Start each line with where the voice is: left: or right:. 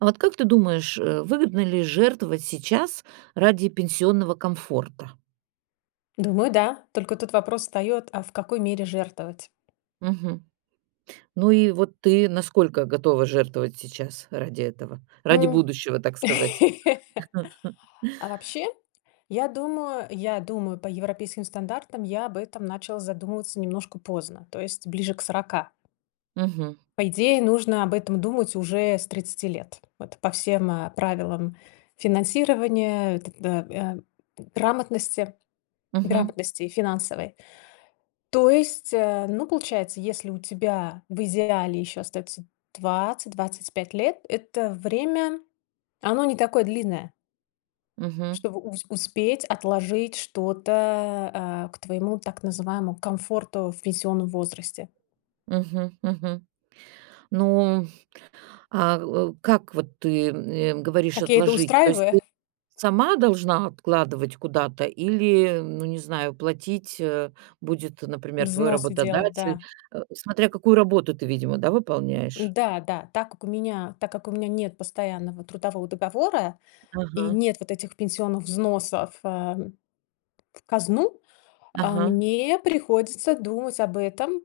right: А вот как ты думаешь, э, выгодно ли жертвовать сейчас ради пенсионного комфорта?
left: Думаю да, только тут вопрос встает, а в какой мере жертвовать?
right: Мгм. Ну и вот ты насколько готова жертвовать сейчас, ради этого, ради
left: М.
right: будущего так сказать.
left: А вообще, я думаю я думаю по европейским стандартам, я об этом начала задумываться немножко поздно, то есть ближе к 40.
right: Мгм.
left: По идее нужно об этом думать уже с 30 лет, вот по всем, э, правилам финансирования, э, т э, э, грамотности
right: Мгм.
left: грамотности, финансовой. То есть, э, ну получается, если у тебя в идеале еще остается 20-25 лет, это время, оно не такое длинное.
right: Мгм.
left: Чтобы у успеть отложить что-то, э, к твоему так называемому комфорту в пенсионном возрасте.
right: Мгм мгм. Ну, а, э, как вот ты, э, говоришь-
left: Как я это
right: отложить? То есть ты
left: устраиваю?
right: сама должна откладывать куда-то или, ну не знаю, платить, э, будет, например, твой
left: Взносы делать,
right: работодатель.
left: да.
right: Э, смотря какую работу ты видимо, да, выполняешь?
left: Да-да, так как у меня, так как у меня нет постоянного трудового договора, и
right: Ага.
left: нет вот этих пенсионных взносов, э, в казну, а,
right: Ага.
left: мне приходится думать об этом,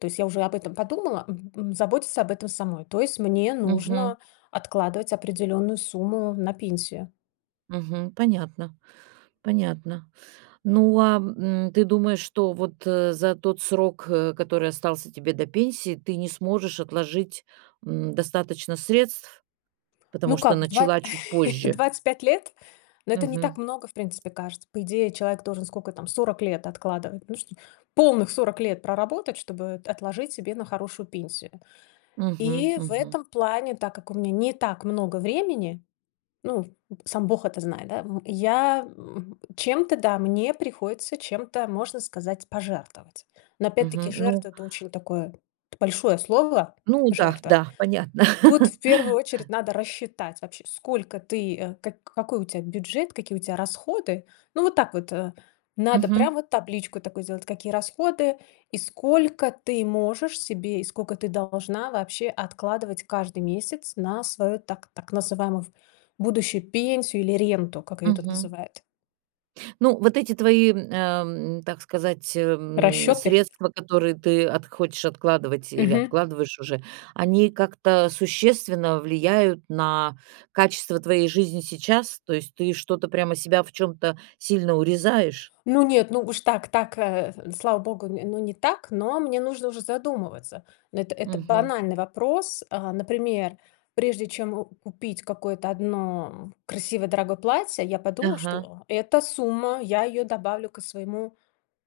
left: то есть я уже об этом подумала, мгм, заботиться об этом самой. То есть мне
right: Мгм.
left: нужно откладывать определенную сумму на пенсию.
right: Мгм, понятно понятно. Ну, а, м, ты думаешь, что вот, э, за тот срок, э, который остался тебе до пенсии, ты не сможешь отложить, м, достаточно средств, потому
left: Ну
right: что
left: как? Два
right: начала чуть позже?
left: 25 лет? Ну это не
right: Мгм.
left: так много, в принципе, кажется. По идее, человек должен, сколько там, 40 лет откладывать. Нужно полных 40 лет проработать, чтобы, э, отложить себе на хорошую пенсию.
right: Мгм
left: И в
right: мгм.
left: этом плане, так как у меня не так много времени, ну, сам бог это знает, да в я м чем-то, да, мне приходится чем-то, можно сказать, пожертвовать. Но опять-таки
right: Мгм, ну.
left: жертва- это очень такое большое слово,
right: Ну да,
left: жертва.
right: да, понятно.
left: Тут в первую очередь надо рассчитать вообще, сколько ты, э, как какой у тебя бюджет, какие у тебя расходы. Ну, вот так вот, э, надо прям
right: Мгм.
left: вот табличку такую сделать, какие расходы, и сколько ты можешь себе, и сколько ты должна, вообще, откладывать каждый месяц, на свою, так так называемую, будущую пенсию, или ренту, как ее тут
right: Мгм.
left: называют.
right: Ну, вот эти твои, ам, так сказать, э, м,
left: Расчеты?
right: средства, которые ты от хочешь откладывать, или
left: Мгм.
right: откладываешь уже, они как-то существенно влияют на качество твоей жизни сейчас. То есть ты что-то, прямо себя в чем-то сильно урезаешь?
left: Ну нет, ну уж так так, э, слава Богу, ну, не так, но мне уже задумываться. Эт это
right: Мгм.
left: банальный вопрос. Э, например, прежде чем о купить какое-то одно красивое дорогое платье, я подумала,
right: Ага.
left: что эта сумма, я ее добавлю к своему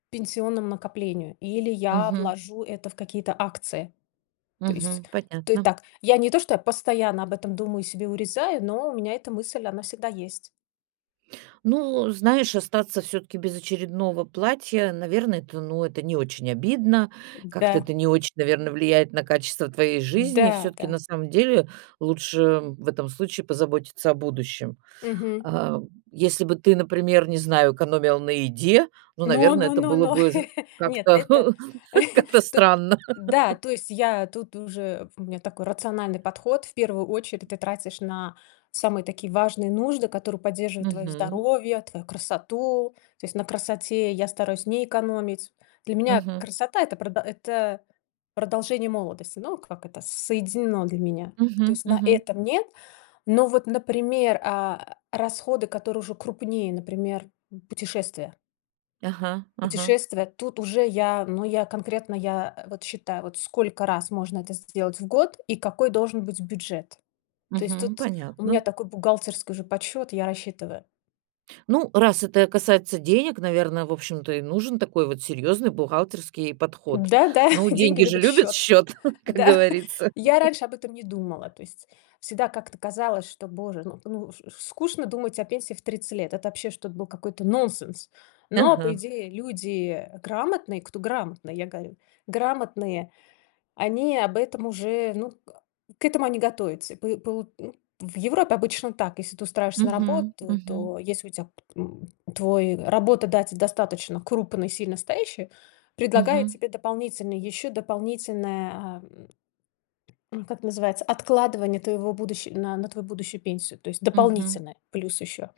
left: пенсионному накоплению, или я
right: Мгм.
left: вложу это в какие-то акции. То есть,
right: Мгм,
left: ты
right: понятно.
left: так я не то что постоянно об этом думаю себе урезаю, но у меня эта мысль она всегда есть.
right: Ну, знаешь, остаться всё-таки без очередного платья, наверно, это, ну, это не очень обидно. Как-то
left: Да.
right: это не очень, наверно, влияет на качество твоей жизни. И всё-таки,
left: Да-да.
right: на самом деле, лучше в этом случае позаботиться о будущем.
left: Мгм.
right: А, если бы ты, например, не знаю, экономила на еде, ну,
left: Но
right: наверно,
left: но
right: это
left: но,
right: было бы з
left: нет.
right: как-то
left: Это
right: как-то
left: то
right: странно.
left: да, то есть я тут уже у меня такой рациональный подход. В первую очередь, ты тратишь на самые такие важные нужды, которые поддерживают твое
right: Мгм.
left: здоровье, твою красоту, то есть на красоте я стараюсь не экономить. Для меня
right: Мгм.
left: красота это продо это продолжение молодости, ну как это соединено для меня. То
right: Мгм
left: есть на
right: мгм.
left: этом- нет. Но вот, например, а, расходы, которые уже крупнее, например, м, путешествия.
right: Ага ага.
left: Путешествия- тут уже я, ну, я конкретно, я, а, вот считаю, вот сколько раз можно это сделать в год и какой должен быть бюджет. То есть
right: Мгм.
left: тут у меня
right: Понятно.
left: такой бухгалтерский уже подсчет, я рассчитываю.
right: Ну, раз это касается денег, наверно, в общем-то и нужен такой вот серьезный бухгалтерский подход.
left: Да-да,
right: Ну,
left: деньги
right: деньги же
left: любят
right: любят
left: счет!
right: счет, как
left: Да.
right: говорится.
left: Я раньше об этом не думала, то есть всегда как-то казалось, что боже, ну ну чт скучно думать о пенсии в 30 лет. Это, вообще, что-то был какой-то нонсенс. Но, по
right: Ага.
left: идее, люди грамотные, кто грамотный, я говорю. Грамотные- они об этом уже, ну, а, к этому они готовятся. Пои пол Ну, в Европе обычно так: если ты устраиваешься на
right: Мгм,
left: работу,
right: мгм.
left: то если у тя п м твой работадатель достаточно крупный и сильно стоящий, то предлагает
right: Мгм.
left: тебе дополнительно еще дополнительное, а, м, ну как называется, откладывание твоего будущи на на твою будущую пенсию. То есть
right: Мгм.
left: дополнительно плюс еще.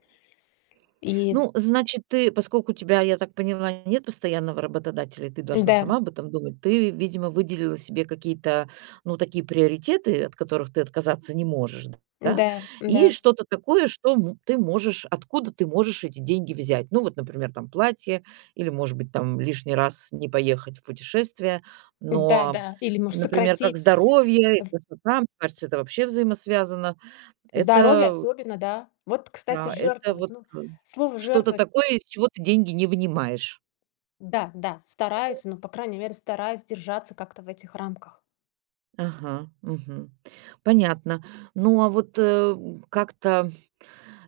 left: И
right: Ну, значит, ты поскольку у тебя, я так поняла, нет постоянного работодателя, ты должна
left: Да.
right: сама об этом думать. Ты, видимо, выделила себе какие-то, ну, такие приоритеты, от которых ты отказаться не можешь, да.
left: Да,
right: И
left: да.
right: что-то такое, м, что мо ты можешь откуда ты можешь эти деньги взять. Ну, вот, например, там платье, или может быть там лишний раз не поехать в путешествие.
left: Да,
right: Но,
left: да. Или может
right: например, как
left: сократить
right: здоровье и
left: в
right: красота, мне кажется, это вообще взаимосвязано.
left: Здоровье,
right: Это
left: особенно, да. Вот, кстати,
right: Да. Это
left: жертвовать!
right: вот
left: Ну,
right: ка
left: слово
right: что-то
left: "жертвовать"
right: такое, из чего ты деньги не вынимаешь.
left: Да-да,
right: Мгм.
left: стараюсь, но по крайней мере стараюсь держаться как-то в этих рамках.
right: Ага. Мгм. Понятно. Ну, а вот, э, как-то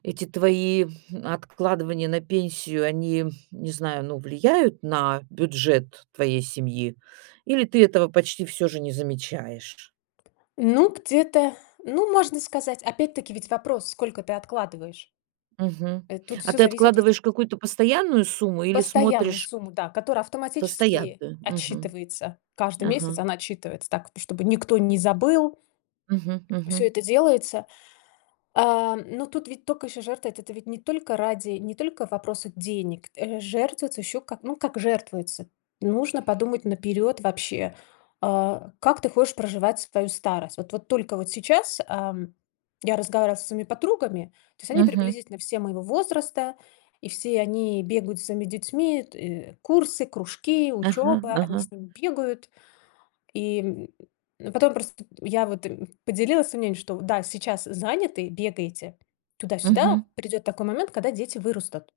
right: эти твои откладывания на пенсию, они, не знаю, ну, влияют на бюджет твоей семьи или ты этого почти всё же не замечаешь?
left: Ну, где-то, ну, можно сказать, опять-таки, ведь вопрос: сколько ты откладываешь?
right: Мгм.
left: Э, тут
right: А
left: всё
right: ты
left: зависит ведь
right: откладываешь какую-то постоянную сумму или
left: Постоянную
right: смотришь
left: сумму, да, которая автоматически
right: постоянную. Мгм.
left: отсчитывается каждый месяц.
right: Ага.
left: Она отсчитывается так, т чтобы никто не забыл
right: Мгм
left: всё
right: мгм.
left: это делается. А, ну тут ведь только еще жертвы- это ты ведь не только ради, не только вопроса денег. Э, жертвуется еще как, ну, как жертвуется- нужно подумать наперёд вообще, а, как ты хочешь проживать свою старость. Вот вот только вот сейчас, ам, я разговаривала со своими подругами, то есть они
right: Мгм.
left: приблизительно все моего возраста, и все они бегают со своими детьми: тэ курсы, кружки,
right: Ага
left: учеба. Они
right: ага.
left: с ними бегают. И, м, потом просто я вот им поделилась своим мнением, что да, сейчас заняты, бегаете туда-сюда,
right: Мгм.
left: придет такой момент, когда дети вырастут.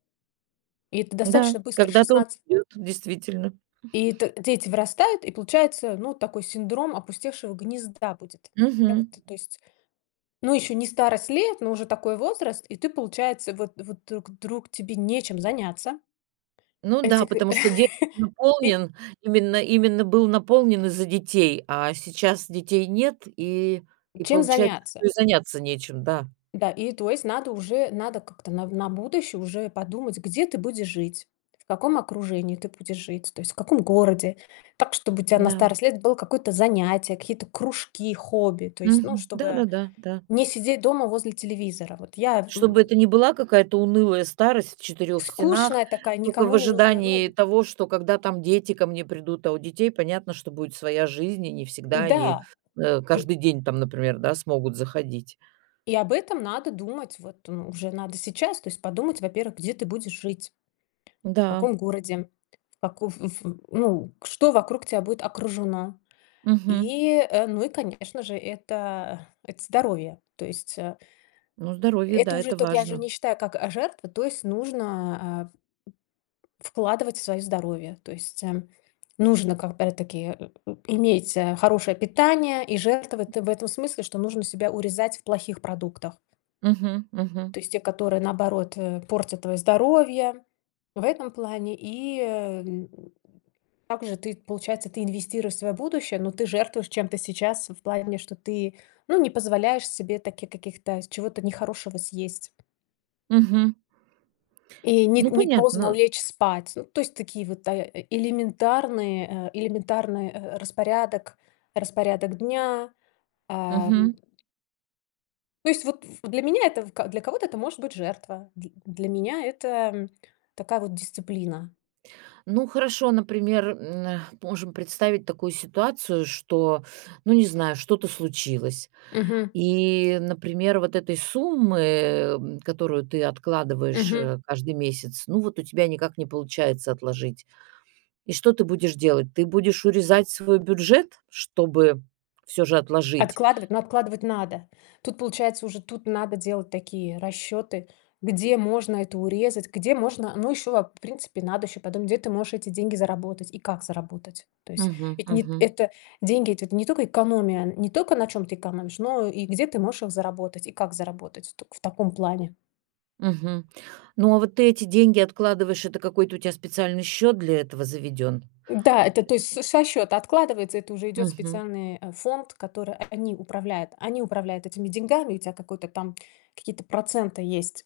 left: И это
right: Да,
left: достаточно быстр-
right: когда-то он
left: 16
right: ёт действительно.
left: и т дети вырастают, и получается, ну, такой синдром опустевшего гнезда будет. Да вот,
right: Мгм.
left: то есть ну, еще не старость лет, но уже такой возраст, и ты, получается, вот вот, э, к друг тебе нечем заняться.
right: Ну да,
left: Этих, э.
right: потому что день
left: И
right: наполнен именно именно был наполнен из-за детей, а сейчас детей нет, и и
left: Чем
right: получается, что
left: заняться?
right: и заняться нечем, да.
left: Да, и, то есть, надо уже надо как-то на на будущее уже и подумать: где ты будешь жить, в каком окружении ты будешь жить, то есть в каком городе. Так, чтобы у тя на
right: Да.
left: старость лет было какое-то занятие, какие-то кружки, хобби, то есть, ну,
right: Мгм. Да
left: чтобы
right: да да да.
left: не сидеть дома возле телевизора. Вот я в,
right: Чтобы
left: м
right: это не была какая-то унылая старость в 4 стенах,
left: Скучная такая,
right: тока
left: никому
right: в
left: не нужная, ну
right: ожидании
left: в
right: того, что, когда там дети ко мне придут. А у детей понятно, что будет своя жизнь, и не всегда они,
left: Да!
right: э,
left: Ты
right: каждый день там, например, да, смогут заходить.
left: И об этом надо думать. Вот, ну, уже надо сейчас, то есть подумать. Во-первых, где ты будешь жить? В
right: Да.
left: каком городе? В каков эф в ну, к что вокруг тя будет окружено?
right: Мгм.
left: И, э, ну, и конечно же, это это здоровье. То есть, а
right: Ну, здоровье,
left: Это
right: да,
left: уже
right: это
left: ток я же
right: важно.
left: не считаю как, а, жертва, то есть нужно, а, в вкладывать в свое здоровье. То есть, эм, нужно, как, опять-таки, э, э, иметь, э, хорошее питание и жертвовать ты в этом смысле, что нужно себя урезать в плохих продуктах.
right: Мгм мгм.
left: То есть те, которые, наоборот, э, портят твое здоровье- в этом плане, и эм. Так же ты, получается, ты инвестируешь в свое будущее, но ты жертвуешь чем-то сейчас в плане, что ты, ну, не позволяешь себе таких каких-то с чего-то нехорошего съесть.
right: Мгм.
left: И нет,
right: Ну,
left: не поздно
right: понятно.
left: лечь спать. Ну, то есть такие вот, да, элементарные, э, элементарный, э, распорядок распорядок дня, ам
right: Мгм.
left: То есть, вот, ф для меня это в ка для кого-то это может быть жертва, дл для меня это, м, такая вот дисциплина.
right: Ну, хорошо, например, м, а, можем представить такую ситуацию, что, ну, не знаю, что-то случилось
left: Мгм.
right: и, например, вот этой суммы, м, которую ты откладываешь,
left: Мгм.
right: э, каждый месяц, ну вот у тебя никак не получается отложить. И что ты будешь делать? Ты будешь урезать свой бюджет, чтобы всё же отложить
left: Откладывать? Ну, откладывать надо. Тут получается уже, тут надо делать такие расчеты, где можно это урезать, где можно, но еще вап в принципе, надо еще потом, где ты можешь эти деньги заработать и как заработать. То есть,
right: Мгм
left: это не т
right: мгм.
left: это деньги- это ведь не только экономия, не только на чем ты экономишь, но и где ты можешь их заработать и как заработать. Только в таком плане.
right: Мгм. Ну, а вот ты эти деньги откладываешь- это какой-то у тя специальный счет для этого заведен?
left: Да, это, то есть со со счета откладывается, это уже идет в
right: Мгм.
left: специальный, э, фонд, котора э, они управляют. Они управляют этими деньгами, у тя какой-то там, какие-то проценты есть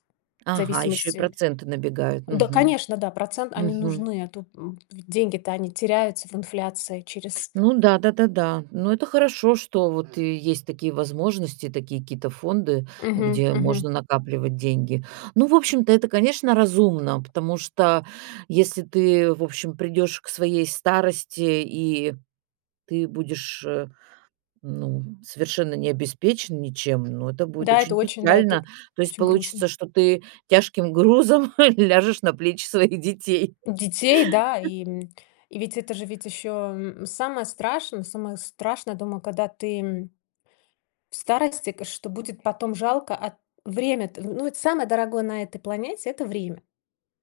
left: в
right: Ага, еще и
left: зависимости
right: проценты набегают?
left: Да,
right: Мгм.
left: конечно, да, процент- они
right: Мгм.
left: нужны, а тут м, в деньги-то, они теряются в инфляции через
right: Ну да да да да. Ну, это хорошо, что вот и есть такие возможности, такие какие-то фонды,
left: Мгм
right: где
left: мгм.
right: можно накапливать деньги. Ну, в общем-то, это, конечно, разумно, потому что если ты, в общем, придешь к своей старости и ты будешь, э, ну, совершенно не обеспечен ничем, ну, это будет
left: Да, это
right: очень
left: очень, да, и
right: печально.
left: тут
right: То есть
left: очень грустно.
right: получится, что ты тяжким грузом ляжешь на плечи своих детей.
left: Детей, да и, м, и ведь это же, ведь еще, м, самое страшное самое страшное дома, када ты, м, в старости, к что будет потом, жалко, а, время-то, ну вот, самое дорогое на этой планете- это время.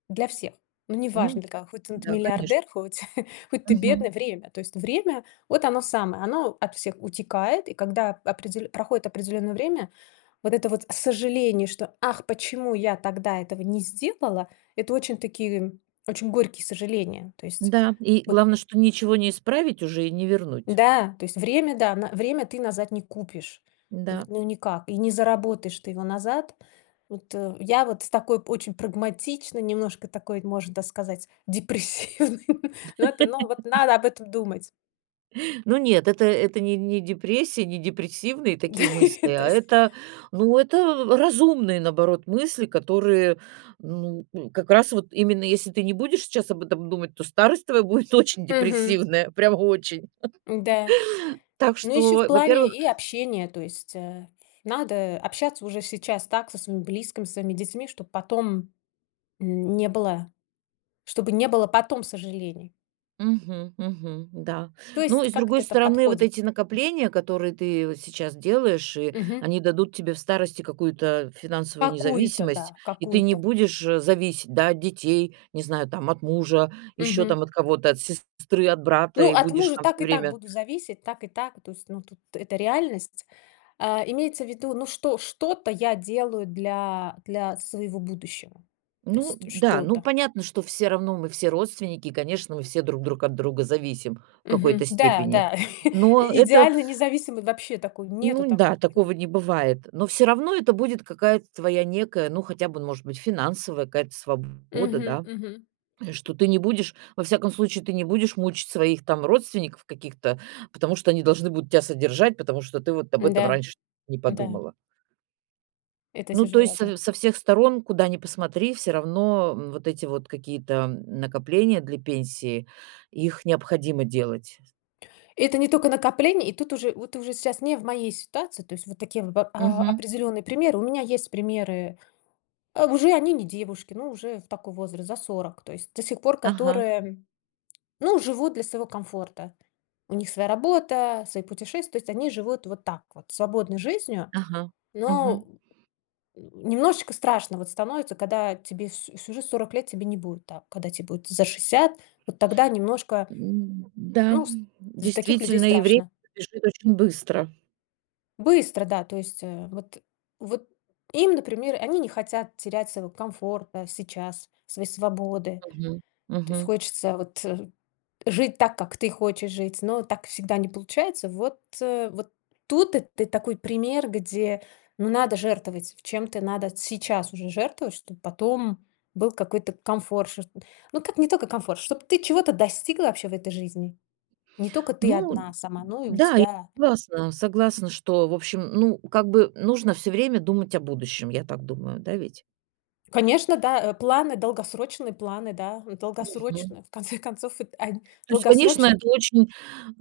left: Для всех. Ну,
right: Ну
left: неважно для кого: хоть тн т
right: Да, конечно.
left: миллиардер, хоть хоть ты
right: Мгм.
left: бедный- время. То есть время- вот оно самое. Оно от всех утекает. И когда определё проходит определённое время, вот это вот сожаление, что: "Ах, почему я тогда этого не сделала?"- это очень такие, м, очень горькие сожаления. То есть
right: Да, и
left: вот
right: главное, что ничего не исправить уже и не вернуть.
left: Да, то есть время, да, на время ты назад не купишь. Вот
right: Да.
left: ну никак, и не заработаешь ты его назад. Вот, э, я вот с такой очень прагматичной немножко, такой, можно, да, сказать, депрессивной, но это, ну, вот надо об этом думать.
right: Ну нет, это это не не депрессия, не депрессивные такие мысли,
left: То
right: а
left: есть
right: это, ну, это разумные, наоборот, мысли, которые, ну, м, как раз вот именно, если ты не будешь сейчас об этом думать, то старость твоя будет очень
left: Мгм.
right: депрессивная, прямо очень.
left: Н-да.
right: Так
left: Ну, еще в
right: что,
left: плане
right: во-первых
left: и общения, то есть, э, надо общаться уже сейчас так со своим близким, со своими детьми, чтоб потом, м, не было чтобы не было потом сожалений.
right: Мгм мгм, да.
left: То
right: Ну
left: есть
right: и с
left: как
right: другой
left: это-то
right: стороны, вот
left: подходит?
right: эти накопления, которые ты вот сейчас делаешь, и
left: Мгм.
right: они дадут тебе в старости какую-то финансовую
left: Какую-то,
right: независимость,
left: да,
right: и ты не
left: какую-то.
right: будешь, э, зависеть, да, от детей, не знаю, там, от мужа, еще
left: Мгм.
right: там от кого-то, от сестры, от брата,
left: Ну,
right: и
left: от
right: будешь
left: мужа
right: там
left: так
right: всё
left: и так
right: время
left: буду зависеть, так и так. То есть, ну, тут- это реальность. А, имеется в виду, ну, что что-то я делаю для для своего будущего. Тс
right: Ну
left: т
right: да. Ну,
left: что-то.
right: понятно, что все равно мы все родственники, конечно, мы все друг друг от друга зависим в какой-то
left: Мгм. Да
right: степени,
left: да.
right: но это
left: Идеально, независимый- вообще такой, нету
right: Ну да,
left: такого, поня
right: такого не бывает. Но все равно это будет какая-то твоя некая, ну, хотя бы, ну, может быть, финансовая какая-то сва бода,
left: Мгм
right: да
left: мгм. И
right: что ты не будешь, во всяком случае, ты не будешь мучить своих, там, родственников каких-то, потому что они должны будут тебя содержать, потому что ты вот об этом
left: Н-да,
right: раньше не
left: да.
right: подумала.
left: Это
right: Ну, то
left: тяжело,
right: есть
left: да.
right: с со всех сторон, куда ни посмотри, всё равно, м, вот эти вот какие-то, м, накопления для пенсии, их необходимо делать.
left: Это не тока накопления, и тут уже, вот уже щас, не в моей ситуации, то есть вот такие в б а,
right: Мгм.
left: определенные примеры. У меня есть примеры, а уже они не девушки, ну, уже такой возраст за 40, то есть до сих пор
right: Ага.
left: которые, ну, живут для своего комфорта. У них своя работа, свои путешествия, то есть они живут вот так вот- свободной жизнью,
right: Ага. Мгм.
left: но немножечко страшно, вот, становится, когда тебе с всю жизнь 40 лет тебе не будет, так. Когда тебе будет за 60, вот тогда немножко
right: М, да.
left: ну, с за таких людей
right: Действительно, и вре
left: страшно.
right: бежит очень быстро.
left: Быстро, да. То есть, э, вот вот им, например, они не хотят терять своего комфорта сейчас, своей свободы,
right: Мгм.
left: то есть
right: Мгм.
left: хочется вот жить так, как ты хочешь жить, но так всегда не получается. Вот вот тут это такой пример, где ну надо жертвовать, в чем-то надо сейчас уже жертвовать, чтобы потом был какой-то комфорт шо шт Ну, как, не тока комфорт, чтоб ты чего-то достигла, вообще, в этой жизни. Не тока ты
right: Ну
left: одна сама, но и у
right: да я
left: тебя
right: согласна согласна, что в общем, ну, как бы, нужно всё время думать о будущем. Я так думаю. Да ведь?
left: Конечно, да, э, планы, долгосрочные планы, да, э,
right: Mгм.
left: долгосрочные, в конце концов, эт он
right: То есть, конечно,
left: долгосрочные
right: это очень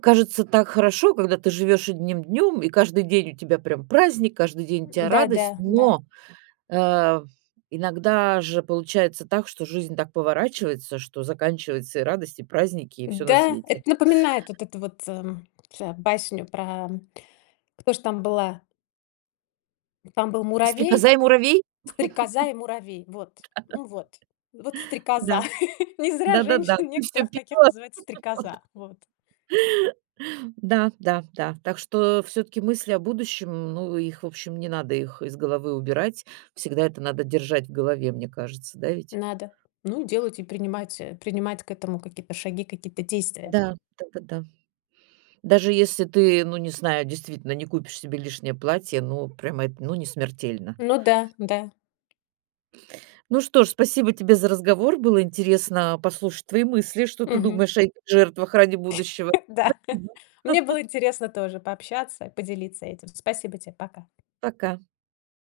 right: кажется так хорошо, когда ты живешь одним днем, и каждый день у тебя прям праздник, каждый день у
left: М
right: тебя
left: да, да,
right: радость,
left: да.
right: но, а, иногда же получается так, что жизнь так поворачивается, что заканчивается и радость, и праздники, и всё на
left: Да,
right: свете.
left: это напоминает вот это вот ля басню про кто ж там была Там был Муравей,
right: "Стрекоза и Муравей"?
left: "Стрекоза и Муравей". Вот, м, вот. Вот Стрекоза.
right: Да.
left: Не зря
right: Да Да-да-да.
left: женщин,
right: "Ты всё
left: некоторых, таких
right: пела"
left: называют
right: Вот.
left: "Стрекоза". Вот.
right: Да, да, да. Так что все-таки мысли о будущем, ну их, в общем, не надо их из головы убирать. Всегда это надо держать в голове. Мне кажется, да ведь?
left: Надо. Ну, делать, и принимать, э, принимать к этому какие-то шаги, какие-то действия.
right: Да. Да-да-да. Даже если ты, ну не знаю, действительно, не купишь себе лишнее платье, ну прям это, ну не смертельно.
left: Ну да, да.
right: Ну что ж, спасибо тебе за разговор, было интересно послушать твои мысли, что ты
left: Мгм.
right: думаешь о жертвах ради будущего.
left: Да.
right: Спасибо.
left: Мне было интересно тоже пообщаться, и поделиться этим. Спасибо тебе! Пока!
right: Пока.